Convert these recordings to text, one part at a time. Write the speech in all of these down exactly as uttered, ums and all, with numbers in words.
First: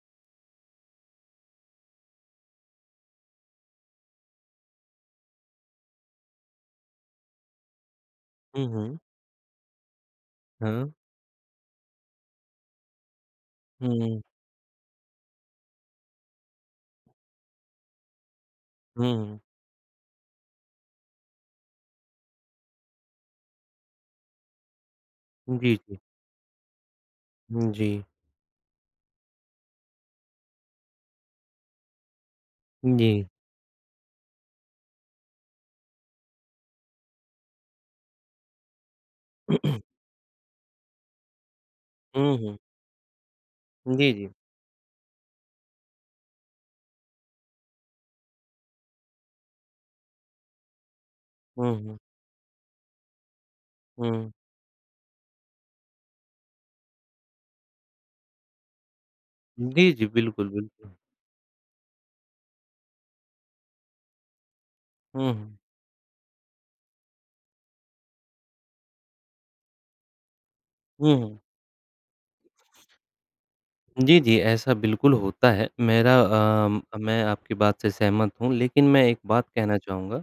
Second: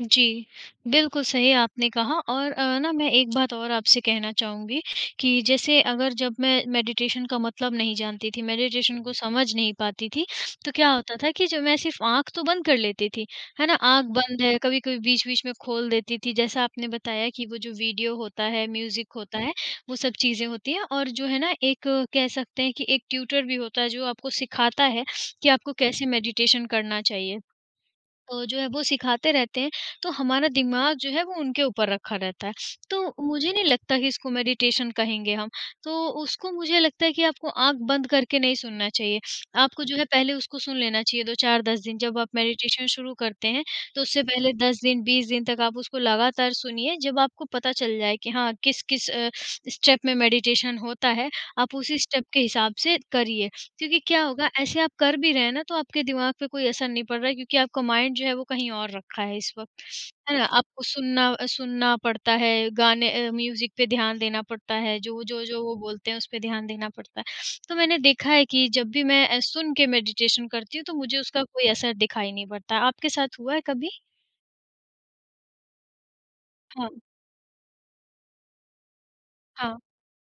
जी। बिल्कुल सही आपने कहा और अ, ना मैं एक बात और आपसे कहना चाहूँगी कि जैसे अगर जब मैं मेडिटेशन का मतलब नहीं जानती थी, हुँ, हुँ। मेडिटेशन को समझ नहीं पाती थी तो क्या हाँ। होता था कि जब मैं सिर्फ़ आँख तो बंद कर लेती थी, है ना? आँख हुँ। बंद है कभी-कभी बीच-बीच में खोल देती थी। जैसा आपने बताया कि वो जो वीडियो होता है हुँ, म्यूज़िक होता हुँ। है वो सब चीज़ें होती हैं और जो है ना एक कह सकते हैं कि एक ट्यूटर भी होता है, जो आपको सिखाता है कि आपको जी, जी। कैसे मेडिटेशन करना चाहिए? हुँ, जी। तो जो है वो सिखाते रहते हैं, तो हमारा दिमाग जो है वो उनके ऊपर रखा रहता है। तो जी। मुझे नहीं लगता कि इसको मेडिटेशन कहेंगे हम। तो उसको मुझे लगता है कि आपको आँख बंद करके नहीं सुनना चाहिए। आपको जो है पहले उसको सुन लेना चाहिए दो चार दस दिन जब आप हुँ, हुँ। मेडिटेशन शुरू करते हैं तो जी, उससे जी। पहले दस दिन, बीस दिन तक आप उसको लगातार सुनिए, जब आपको पता चल जाए कि हाँ किस-किस अ, स्टेप में मेडिटेशन होता है, हुँ, आप हुँ। उसी स्टेप के हिसाब से करिए। क्योंकि क्या हुँ। होगा ऐसे आप कर भी रहे हैं ना तो आपके दिमाग पे कोई असर नहीं पड़ रहा है क्योंकि आपका माइंड जो है वो कहीं और रखा है इस वक़्त, जी, जी। है ना? बिल्कुल, आपको बिल्कुल। सुनना सुनना पड़ता है, गाने अ, म्यूज़िक पे ध्यान देना पड़ता है, हुँ, हुँ। जो-जो-जो वो बोलते हैं, उस पे ध्यान देना पड़ता है। तो मैंने देखा है कि जब भी मैं अ, सुन के मेडिटेशन करती हूँ तो हुँ, मुझे हुँ। उसका कोई असर दिखाई नहीं पड़ता है। आपके साथ हुआ है कभी? जी, जी। ऐसा बिल्कुल होता है। मेरा अम अ, हाँ। मैं आपकी बात से सहमत हूँ लेकिन मैं एक बात कहना हाँ। चाहूँगा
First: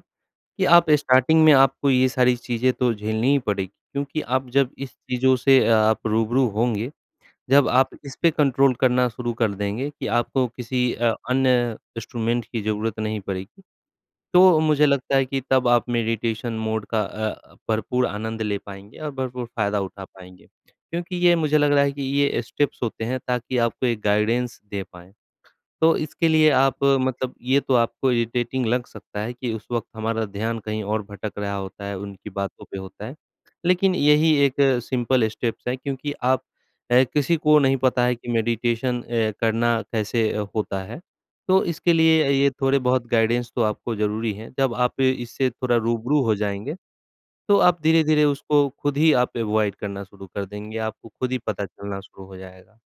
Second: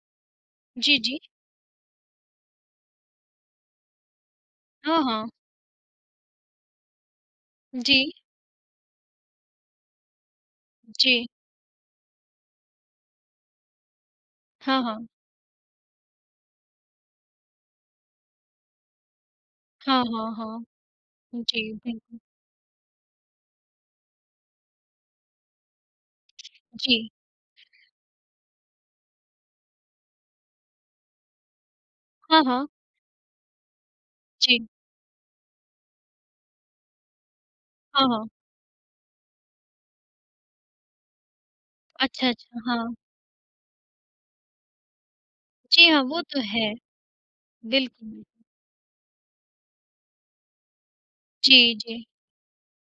कि आप जी, जी। स्टार्टिंग में आपको ये सारी चीज़ें तो झेलनी ही पड़ेगी क्योंकि आप जब इस हाँ, हाँ। चीज़ों से ये अ आप रूबरू होंगे, जब आप जी। इसपे कंट्रोल करना शुरू कर देंगे कि आपको किसी अ, जी। अन्य इंस्ट्रूमेंट की ज़रूरत नहीं पड़ेगी। तो हाँ, मुझे हाँ। लगता है कि तब आप मेडिटेशन मोड का अ, भरपूर आनंद ले पाएँगे और भरपूर फ़ायदा हाँ, उठा हाँ, पाएँगे। हाँ। क्योंकि ये मुझे लग जी रहा है कि बिल्कुल। ये स्टेप्स होते हैं ताकि आपको एक गाइडेंस दे पाएँ। तो इसके लिए आप जी। मतलब ये तो आपको इरिटेटिंग लग सकता है कि उस वक़्त हमारा ध्यान कहीं और भटक रहा होता है, उनकी हाँ, बातों हाँ। पे होता है। लेकिन यही एक जी। सिंपल स्टेप्स है, क्योंकि आप ए, किसी को नहीं पता हाँ, है कि हाँ। मेडिटेशन अ, करना कैसे अ, होता है? तो इसके अच्छा, लिए ये अच्छा। हाँ। थोड़े-बहुत गाइडेंस तो आपको ज़रूरी हैं। जब आप ए, इससे थोड़ा जी हाँ, रूबरू वो हो तो है। जाएँगे, तो आप बिल्कुल। धीरे-धीरे उसको खुद ही आप अवॉइड करना शुरू कर देंगे। आपको खुद ही पता जी, चलना जी। शुरू हो जाएगा।